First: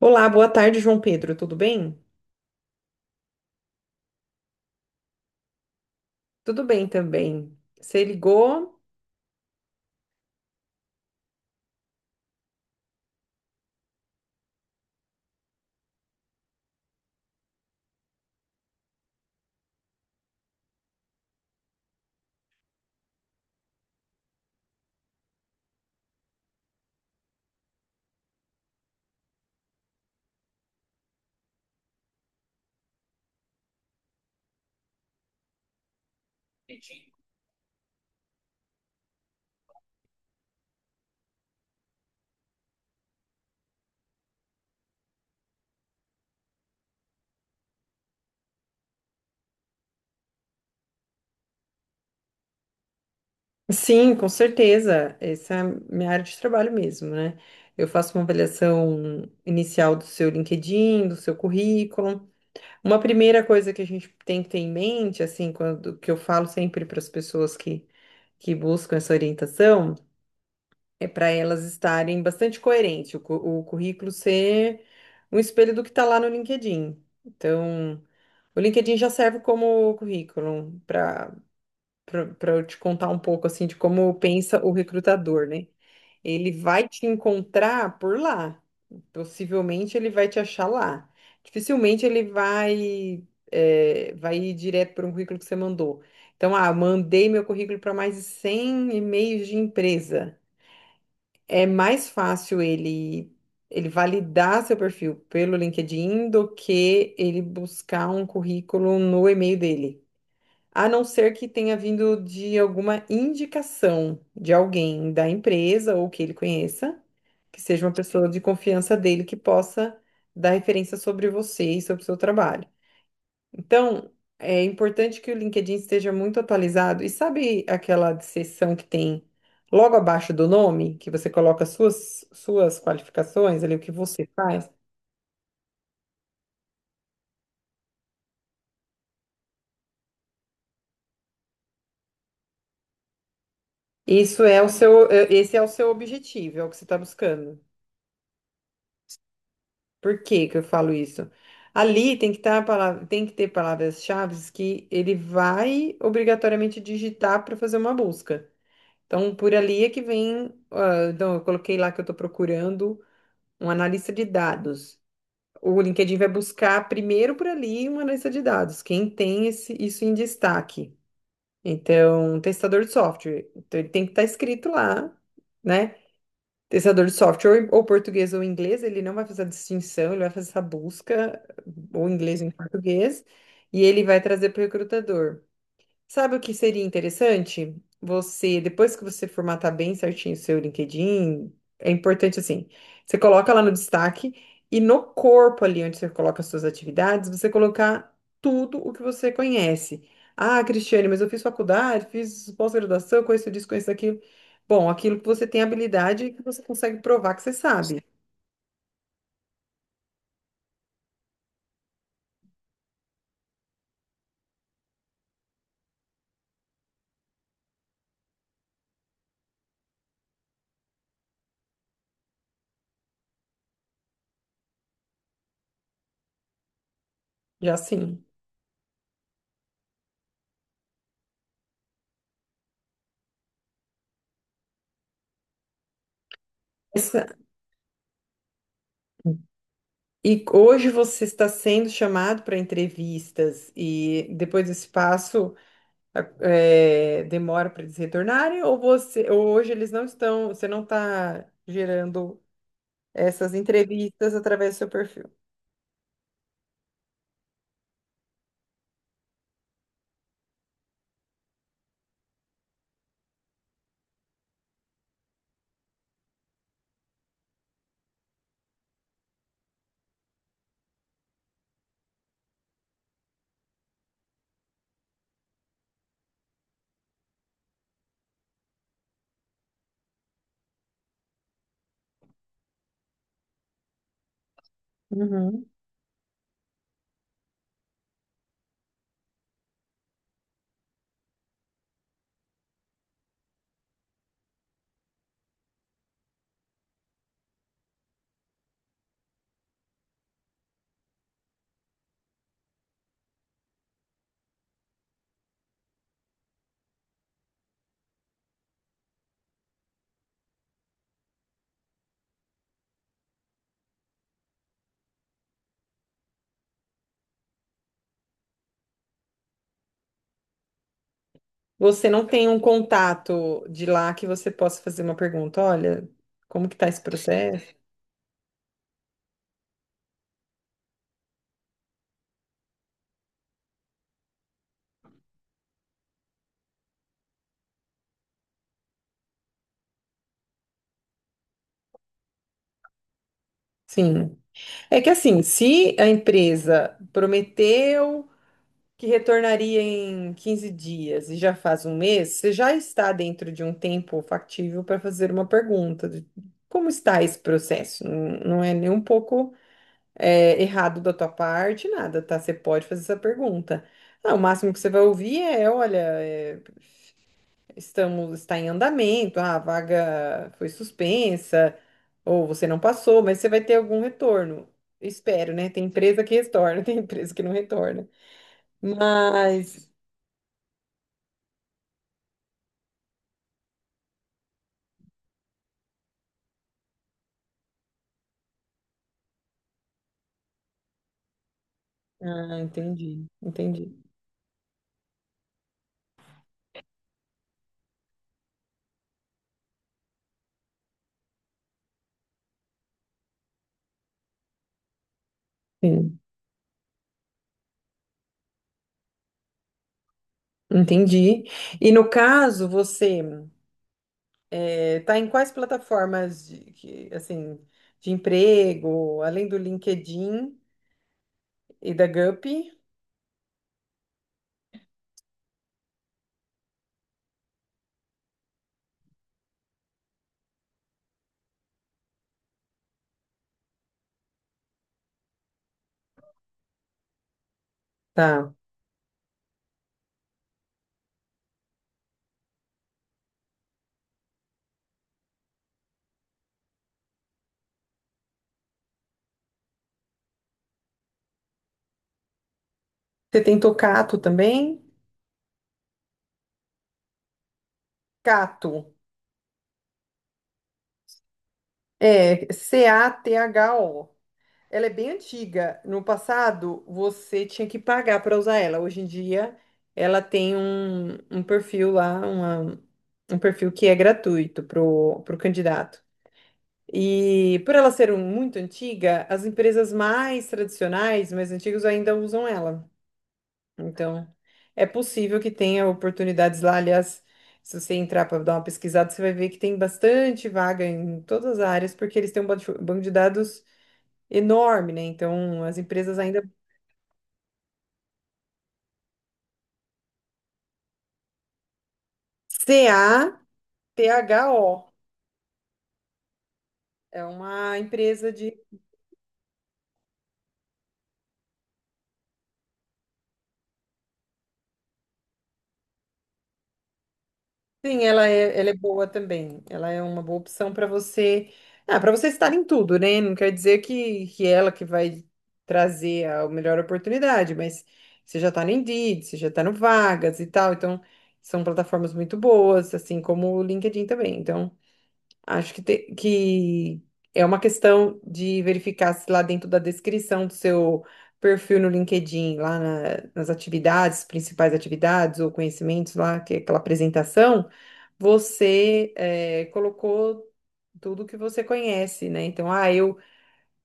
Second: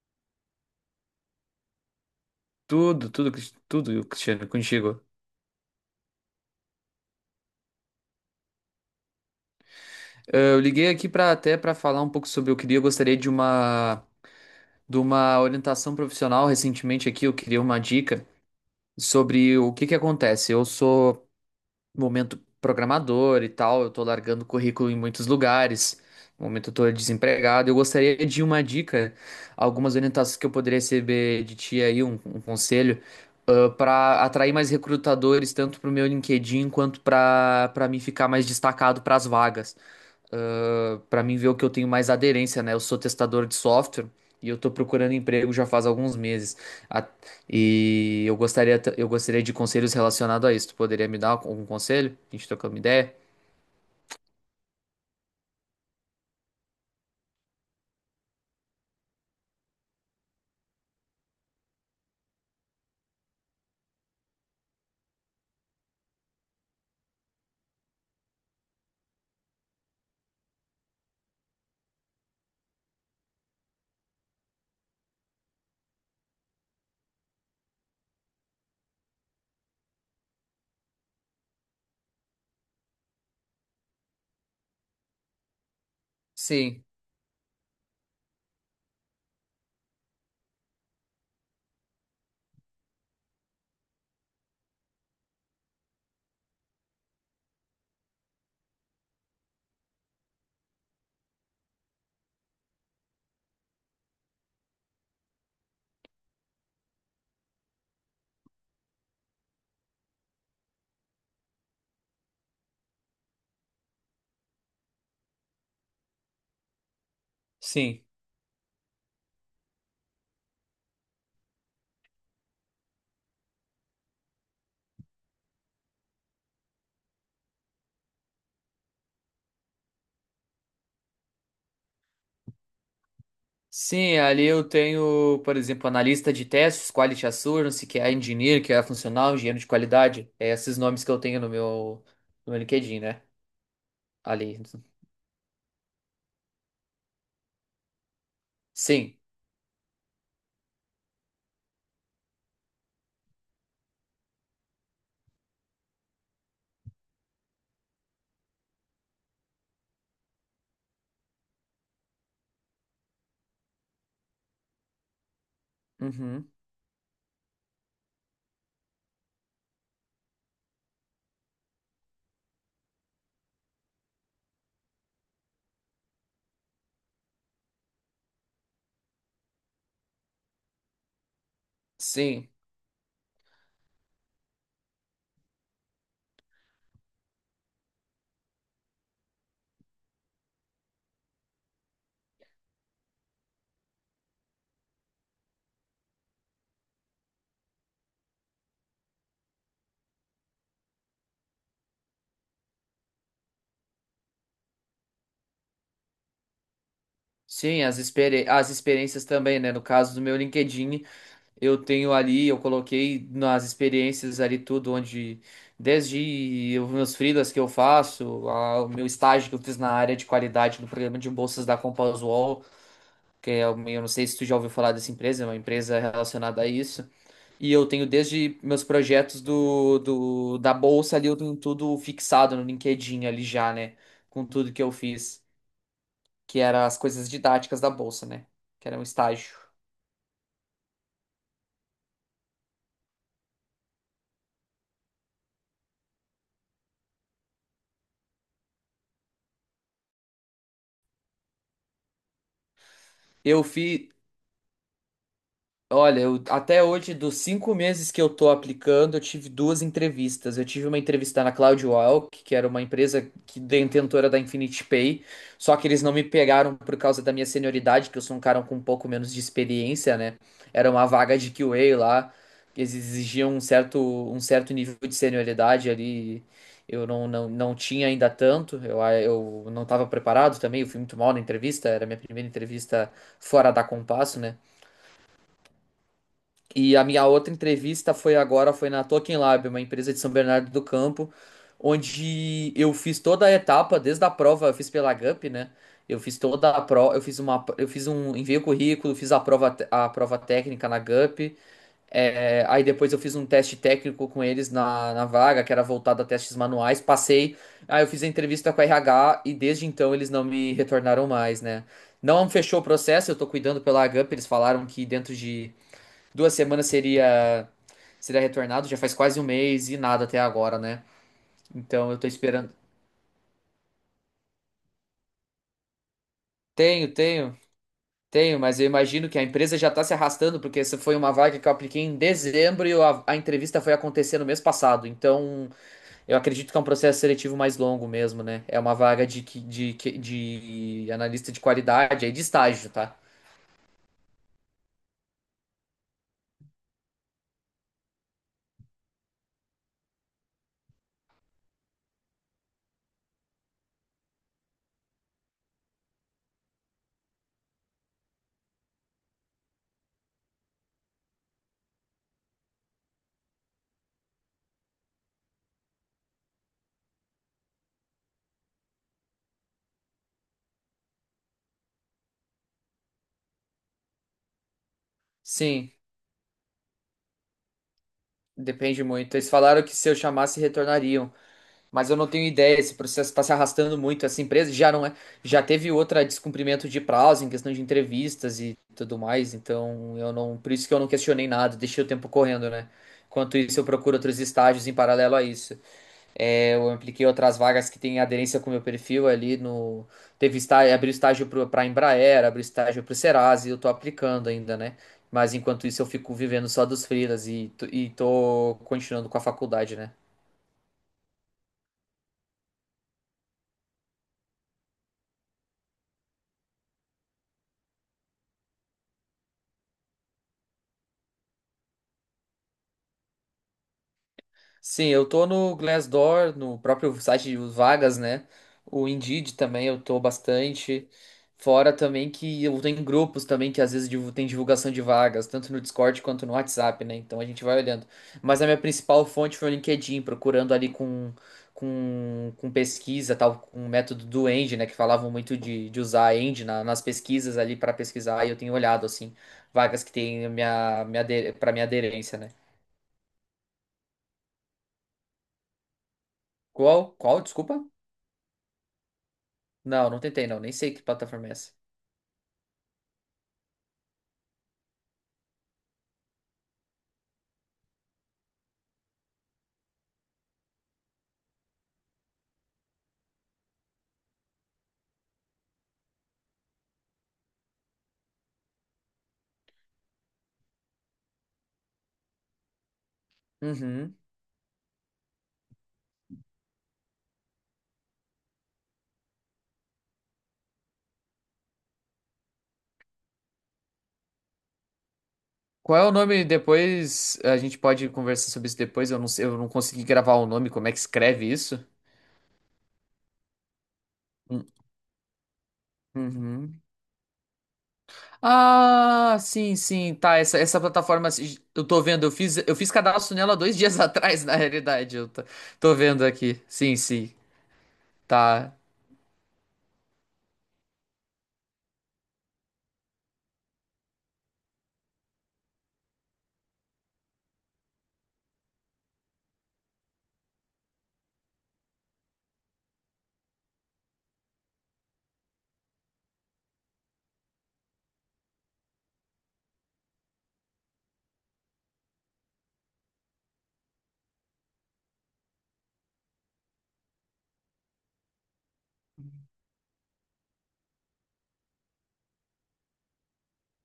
Olá, boa tarde, João Pedro. Tudo bem? Tudo, Cristiano, contigo. Tudo bem também. Você ligou? Eu liguei aqui para falar um pouco sobre eu gostaria de uma orientação profissional recentemente aqui, eu queria uma dica sobre o que que acontece. Eu sou momento programador e tal, eu tô largando currículo em muitos lugares. No momento eu tô desempregado. Eu gostaria de uma dica, algumas orientações que eu poderia receber de ti aí, um conselho, para atrair mais recrutadores, tanto pro meu LinkedIn quanto para mim ficar mais destacado para as vagas para mim ver o que eu tenho mais aderência, né? Eu sou testador de software e eu tô procurando emprego já faz alguns meses. A- E eu gostaria de conselhos relacionados a isso. Tu poderia me dar algum conselho? A gente trocando uma ideia? Sim, com certeza. Essa é a minha área de trabalho mesmo, né? Eu faço uma avaliação inicial do seu LinkedIn, do seu currículo. Uma primeira coisa que a gente tem que ter em mente, assim, quando que eu falo sempre para as pessoas que buscam essa orientação, é para elas estarem bastante coerentes, o currículo ser um espelho do que está lá no LinkedIn. Então. O LinkedIn já serve como currículo para eu te contar um pouco assim de como pensa o recrutador, né? Ele Sim, vai te encontrar por lá. Possivelmente ele vai te achar lá. Dificilmente ele vai ir direto para um currículo que você mandou. Então, mandei meu currículo para mais de 100 e-mails de empresa, é mais fácil ele validar seu perfil pelo LinkedIn do que ele buscar um currículo no e-mail dele. A não ser que tenha vindo de alguma indicação de alguém da empresa ou que ele conheça, que seja uma sim. pessoa de confiança dele que possa dar referência sobre você e sobre o seu trabalho. Então, é importante que o LinkedIn esteja muito atualizado. E sabe aquela seção que tem logo abaixo do nome, que você coloca suas, suas qualificações ali, o que Sim, você ali eu faz? tenho, por exemplo, analista de testes, quality assurance, que é engineer, que é funcional, engenheiro de qualidade. É esses nomes que eu tenho no meu, no meu LinkedIn, né? Isso Ali. é o seu. Esse é o seu objetivo, é o que você está buscando. Sim. Por que que eu falo isso? Ali tem que tá a palavra, tem que ter palavras-chave que ele vai obrigatoriamente digitar para fazer uma busca. Então, por ali é que vem. Então, eu coloquei lá que eu estou procurando um analista de dados. O LinkedIn vai Uhum. buscar primeiro por ali uma lista de dados, quem tem esse, isso em destaque. Então, testador de software. Então, ele tem que estar escrito lá, né? Testador de software, ou português ou inglês, ele não vai fazer a distinção, ele vai fazer essa busca, ou inglês ou Sim. em português, e ele vai trazer para o recrutador. Sabe o que seria interessante? Você, depois que você formatar bem certinho o seu LinkedIn, é importante assim, você coloca lá no destaque e no corpo ali onde você coloca as suas atividades, você colocar tudo o que você conhece. Ah, Cristiane, mas eu fiz faculdade, fiz pós-graduação, conheço disso, conheço aquilo. Bom, aquilo que você tem habilidade e que você consegue provar que você Sim, sabe. As experiências também, né? No caso do meu LinkedIn, eu tenho ali, eu coloquei nas experiências ali tudo, onde desde os meus freelas que eu faço, o meu estágio que eu fiz na área de qualidade do programa de bolsas da Compass eu não sei se tu já ouviu falar dessa empresa, é uma empresa relacionada a isso. E Já eu tenho sim. desde meus projetos do, do da bolsa ali, eu tenho tudo fixado no LinkedIn ali já, né? Com tudo que eu fiz que era as Essa- coisas didáticas da bolsa, né? Que era um estágio. E hoje você está sendo chamado para entrevistas e depois do passo demora para eles retornarem, ou você ou hoje eles não estão, você não está gerando essas Eu fiz. entrevistas através do seu perfil? Olha, até hoje, dos 5 meses que eu tô aplicando, eu tive duas entrevistas. Eu tive uma entrevista na CloudWalk, que era uma empresa que detentora da Infinity Pay, só que eles não me pegaram por causa da minha senioridade, que eu sou um cara com um pouco menos de experiência, né? Era uma vaga de QA lá, que eles exigiam um certo nível de senioridade ali. Eu não, não, não tinha ainda tanto, eu não estava preparado também, eu fui muito mal na entrevista, era a minha primeira entrevista fora da compasso, né? Uhum. E a minha outra entrevista foi agora, foi na Token Lab, uma empresa de São Bernardo do Campo, onde eu fiz toda a etapa, desde a prova, eu fiz pela GUP, né? Eu fiz toda a prova, eu fiz uma, eu fiz um, enviei o currículo, fiz a prova, a prova técnica na GUP, aí depois eu fiz um teste técnico com eles na, na vaga, que era voltado a testes manuais, passei, aí eu fiz a entrevista com a RH e desde então eles não me retornaram mais, né? Não fechou o processo, eu tô cuidando pela GUP, eles falaram que dentro de 2 semanas seria seria retornado, já faz quase um mês e nada até agora, né? Você Então eu não tô tem um esperando. contato de lá que você possa fazer uma pergunta, olha, como que tá esse Tenho, tenho, processo? tenho, mas eu imagino que a empresa já tá se arrastando, porque essa foi uma vaga que eu apliquei em dezembro e a entrevista foi acontecer no mês passado. Então eu acredito que é um processo seletivo mais longo mesmo, né? É uma vaga de analista de qualidade, aí de estágio, tá? Sim. É que assim, se a empresa prometeu que retornaria em 15 dias e já faz um mês, você já está dentro de um tempo factível para fazer uma pergunta de como está esse processo? Não é nem um pouco errado da tua parte, nada, tá? Você pode fazer essa pergunta. Ah, o máximo que você vai ouvir é, olha, é, estamos, está em andamento, ah, a vaga foi suspensa, ou você não passou, mas você vai ter algum retorno. Espero, né? Tem Sim, empresa que retorna, tem empresa que não retorna. depende muito. Eles falaram Mas. que se eu chamasse, retornariam. Mas eu não tenho ideia, esse processo está se arrastando muito. Essa empresa já não é, já teve outra descumprimento de prazo em questão de entrevistas e tudo mais. Então eu não, por isso que eu não questionei nada, deixei o tempo Ah, correndo, né? entendi, Enquanto isso, eu entendi. procuro outros estágios em paralelo a isso. É, eu apliquei outras vagas que têm aderência com o meu perfil ali no. Teve estágio, abri estágio para a Embraer, abri estágio para o Serasa e eu tô aplicando ainda, né? Mas enquanto isso, eu Sim, fico vivendo só dos freelas e tô continuando com a faculdade, né? entendi. E no caso, você está em quais plataformas de, que, assim, de emprego, além do LinkedIn e da Gupy? Sim, eu tô no Glassdoor, no próprio site de vagas, né? O Indeed também eu tô bastante. Fora também que eu tenho grupos também que às vezes tem divulgação de vagas, tanto no Discord quanto no WhatsApp, né? Então a gente vai olhando. Tá. Mas a minha principal fonte foi o LinkedIn, procurando ali com pesquisa, tal, com o método do End, né? Que falavam muito de usar a End nas pesquisas ali para pesquisar, e eu tenho olhado, assim, vagas que tem para minha aderência, né? Você tem Tocato também? Qual? Qual? Desculpa? Cato. Não, não tentei, não. Nem sei que plataforma é essa. É, Catho. Ela é bem antiga. No passado, você tinha que pagar para usar ela. Hoje em dia, ela tem um perfil lá, um perfil que é gratuito pro, pro candidato. E por ela ser muito antiga, as empresas mais tradicionais, mais antigas, ainda usam ela. Uhum. Então, é possível que tenha oportunidades lá. Aliás, se você entrar para dar uma pesquisada, você vai ver que tem bastante vaga em todas as áreas, porque eles têm um banco de dados enorme, né? Então, as Qual é o empresas ainda. nome depois? A gente pode conversar sobre isso depois. Eu não sei, eu não consegui gravar o nome. Como é que escreve isso? CAPHO Hum, uhum. é uma empresa de. Ah, sim, sim, tá. Essa plataforma, assim, eu tô vendo. Eu fiz cadastro nela 2 dias atrás, na realidade. Eu tô vendo aqui. Sim, sim, Sim, ela tá. é boa também. Ela é uma boa opção para você. Ah, para você estar em tudo, né? Não quer dizer que ela que vai trazer a melhor oportunidade, mas você já está no Indeed, você já está no Vagas e tal. Então, são plataformas muito boas, assim como o LinkedIn também. Então. Acho que é uma questão de verificar se lá dentro da descrição do seu perfil no LinkedIn, lá na- nas atividades, principais atividades ou conhecimentos lá, que é aquela apresentação, você colocou tudo que você conhece, né? Então, eu,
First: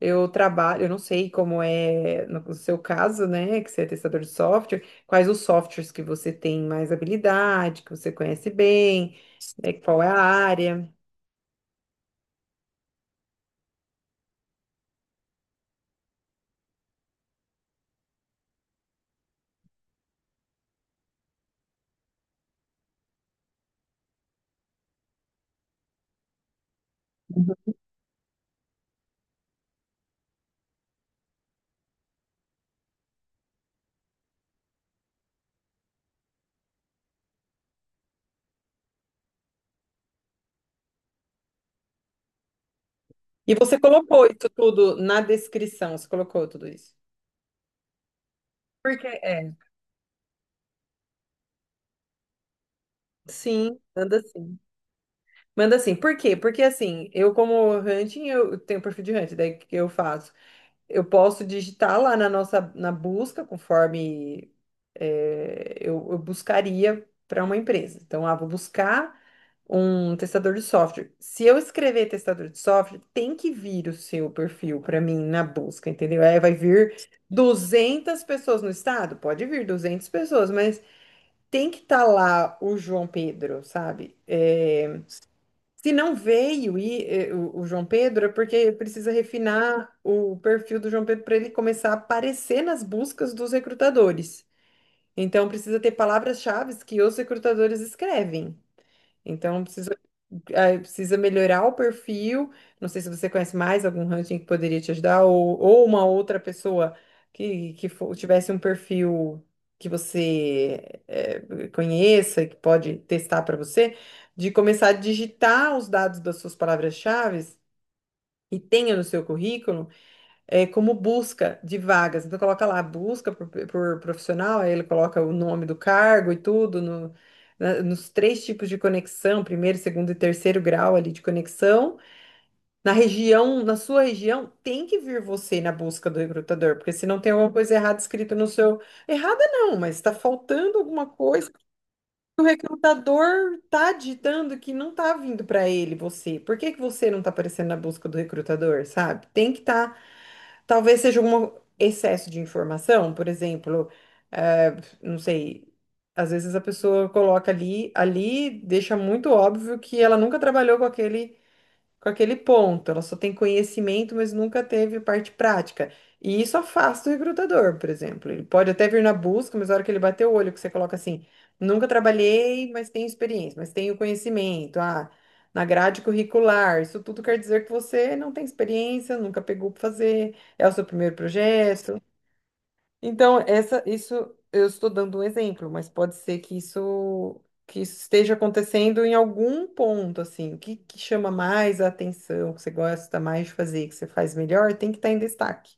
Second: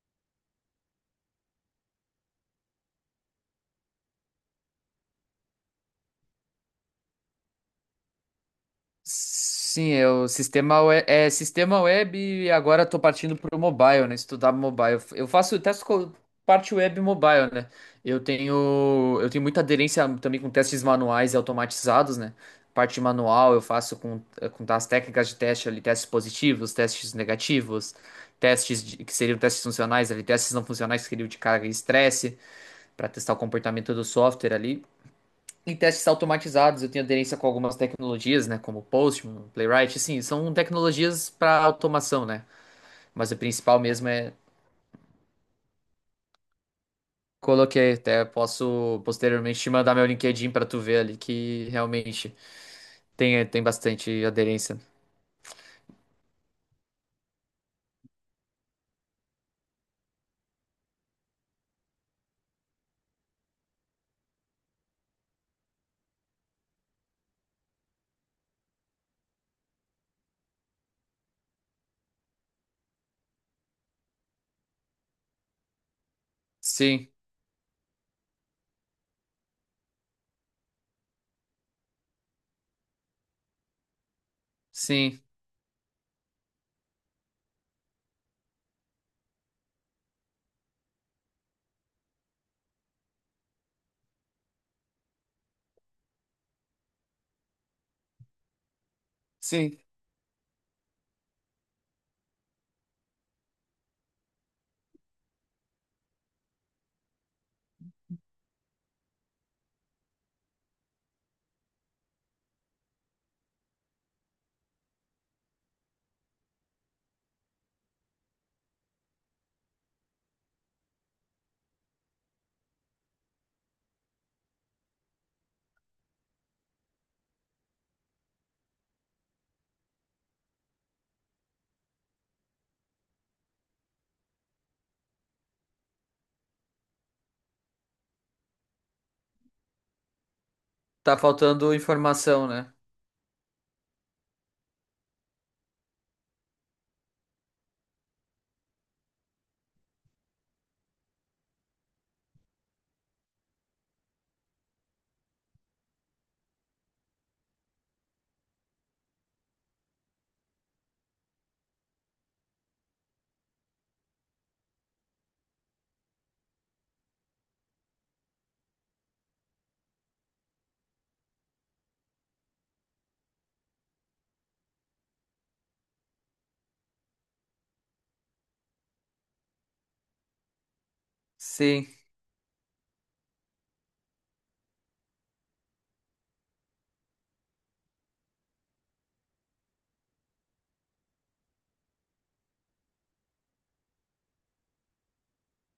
eu trabalho, eu não sei como é no seu caso, né, que você é testador de software, quais os softwares que você tem mais habilidade, que você conhece bem, né, Sim, qual é é a o sistema área. web, é sistema web e agora estou partindo para o mobile, né? Estudar mobile. Eu faço testes com parte web e mobile, né? Eu tenho muita aderência também com testes manuais e automatizados, né? Parte manual eu faço com as técnicas de teste ali, testes positivos, testes negativos, que seriam testes funcionais ali, testes não funcionais que seriam de carga e estresse para testar o comportamento do software ali em testes automatizados, eu tenho aderência com algumas tecnologias, né, como Postman, Playwright, assim, são tecnologias para automação, né? Mas o E principal você mesmo colocou é. isso tudo na descrição, você colocou tudo isso. Coloquei, até posso Porque é, posteriormente te mandar meu LinkedIn para tu ver ali que realmente tem Sim, manda bastante sim. aderência. Manda sim. Por quê? Porque assim, eu como hunting, eu tenho perfil de hunting, daí o que que eu faço? Eu posso digitar lá na nossa, na busca, conforme eu buscaria para uma empresa. Então, vou buscar um testador de software. Se eu escrever testador de software, tem que vir o seu perfil para mim na busca, entendeu? Aí vai vir Sim, 200 pessoas no estado? Pode vir 200 pessoas, mas tem que estar lá o João Pedro, sabe? É, sim, se não veio e o João Pedro, é porque precisa refinar o perfil do João Pedro para ele começar a aparecer nas buscas dos recrutadores. Então, precisa ter palavras-chave que os recrutadores escrevem. Então, sim. precisa melhorar o perfil. Não sei se você conhece mais algum ranking que poderia te ajudar, ou uma outra pessoa que fo- tivesse um perfil que você conheça, e que pode testar para você, de começar a digitar os dados das suas palavras-chave e tenha no seu currículo como busca de vagas. Então, coloca lá, busca por profissional, aí ele coloca o nome do cargo e tudo, nos três tipos de conexão, primeiro, segundo e terceiro grau ali de conexão. Na região, na sua região, tem que vir você na busca do recrutador, porque se não tem alguma coisa errada escrita no seu. Errada não, mas está faltando alguma Tá coisa que faltando o informação, né? recrutador está digitando que não está vindo para ele, você. Por que que você não está aparecendo na busca do recrutador, sabe? Tem que estar. Talvez seja um excesso de informação, por exemplo, eh, não sei, às vezes a pessoa coloca ali, ali deixa muito óbvio que ela nunca trabalhou com aquele ponto. Ela só tem conhecimento, mas nunca teve parte prática. E isso afasta o recrutador, por exemplo. Ele pode até vir na busca, mas na hora que ele bater o olho, que você coloca assim, nunca trabalhei, mas tenho experiência, mas tenho conhecimento. Ah, na grade curricular, isso tudo quer dizer que você não tem experiência, nunca pegou para fazer, é o seu primeiro Sim, projeto. Então, isso eu estou dando um exemplo, mas pode ser que isso esteja acontecendo em algum ponto, assim. O que, que chama mais a atenção, que você gosta mais de fazer, que você faz melhor, tem que estar em destaque.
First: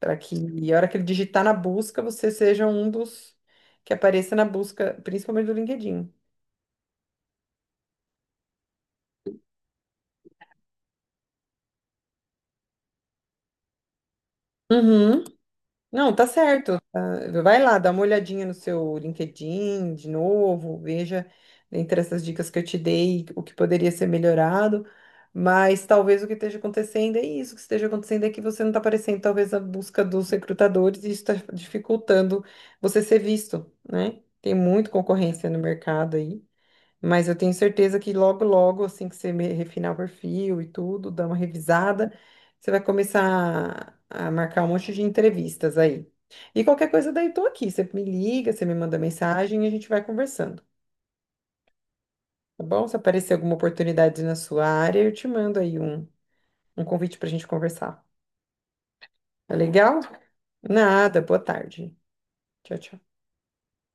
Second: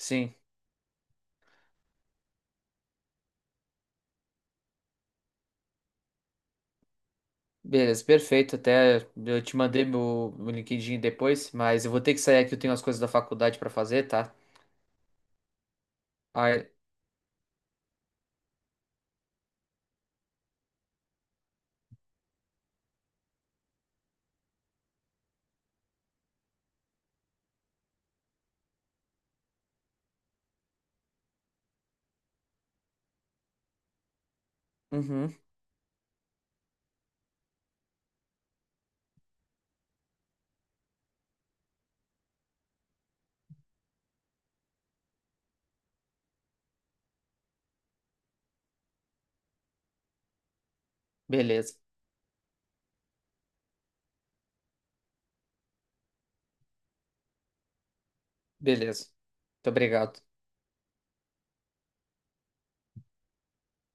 Para que, e a hora que ele digitar na busca, você seja um dos que apareça na busca, principalmente do LinkedIn. Beleza, perfeito. Até eu te mandei meu LinkedIn depois, mas eu vou ter que sair aqui, eu tenho as coisas da faculdade para fazer, tá? Uhum. Não, tá Ai, certo. Tá. Vai lá, dá uma olhadinha no seu LinkedIn de novo, veja entre essas dicas que eu te dei o que poderia ser melhorado. Mas talvez o que esteja acontecendo é isso, o que esteja acontecendo é que você não está aparecendo, talvez, na busca dos recrutadores e isso está dificultando você ser visto, né? Tem muita uhum, concorrência no mercado aí. Mas eu tenho certeza que logo, logo, assim que você refinar o perfil e tudo, dar uma revisada, você vai começar a marcar um monte de entrevistas aí. E qualquer coisa daí, tô aqui. Você me liga, você me manda mensagem e a gente vai conversando, beleza. tá bom? Se aparecer alguma oportunidade na sua área, eu te mando aí um convite pra gente conversar. Beleza. Tá Muito legal? obrigado. Nada, boa tarde. Tchau, tchau.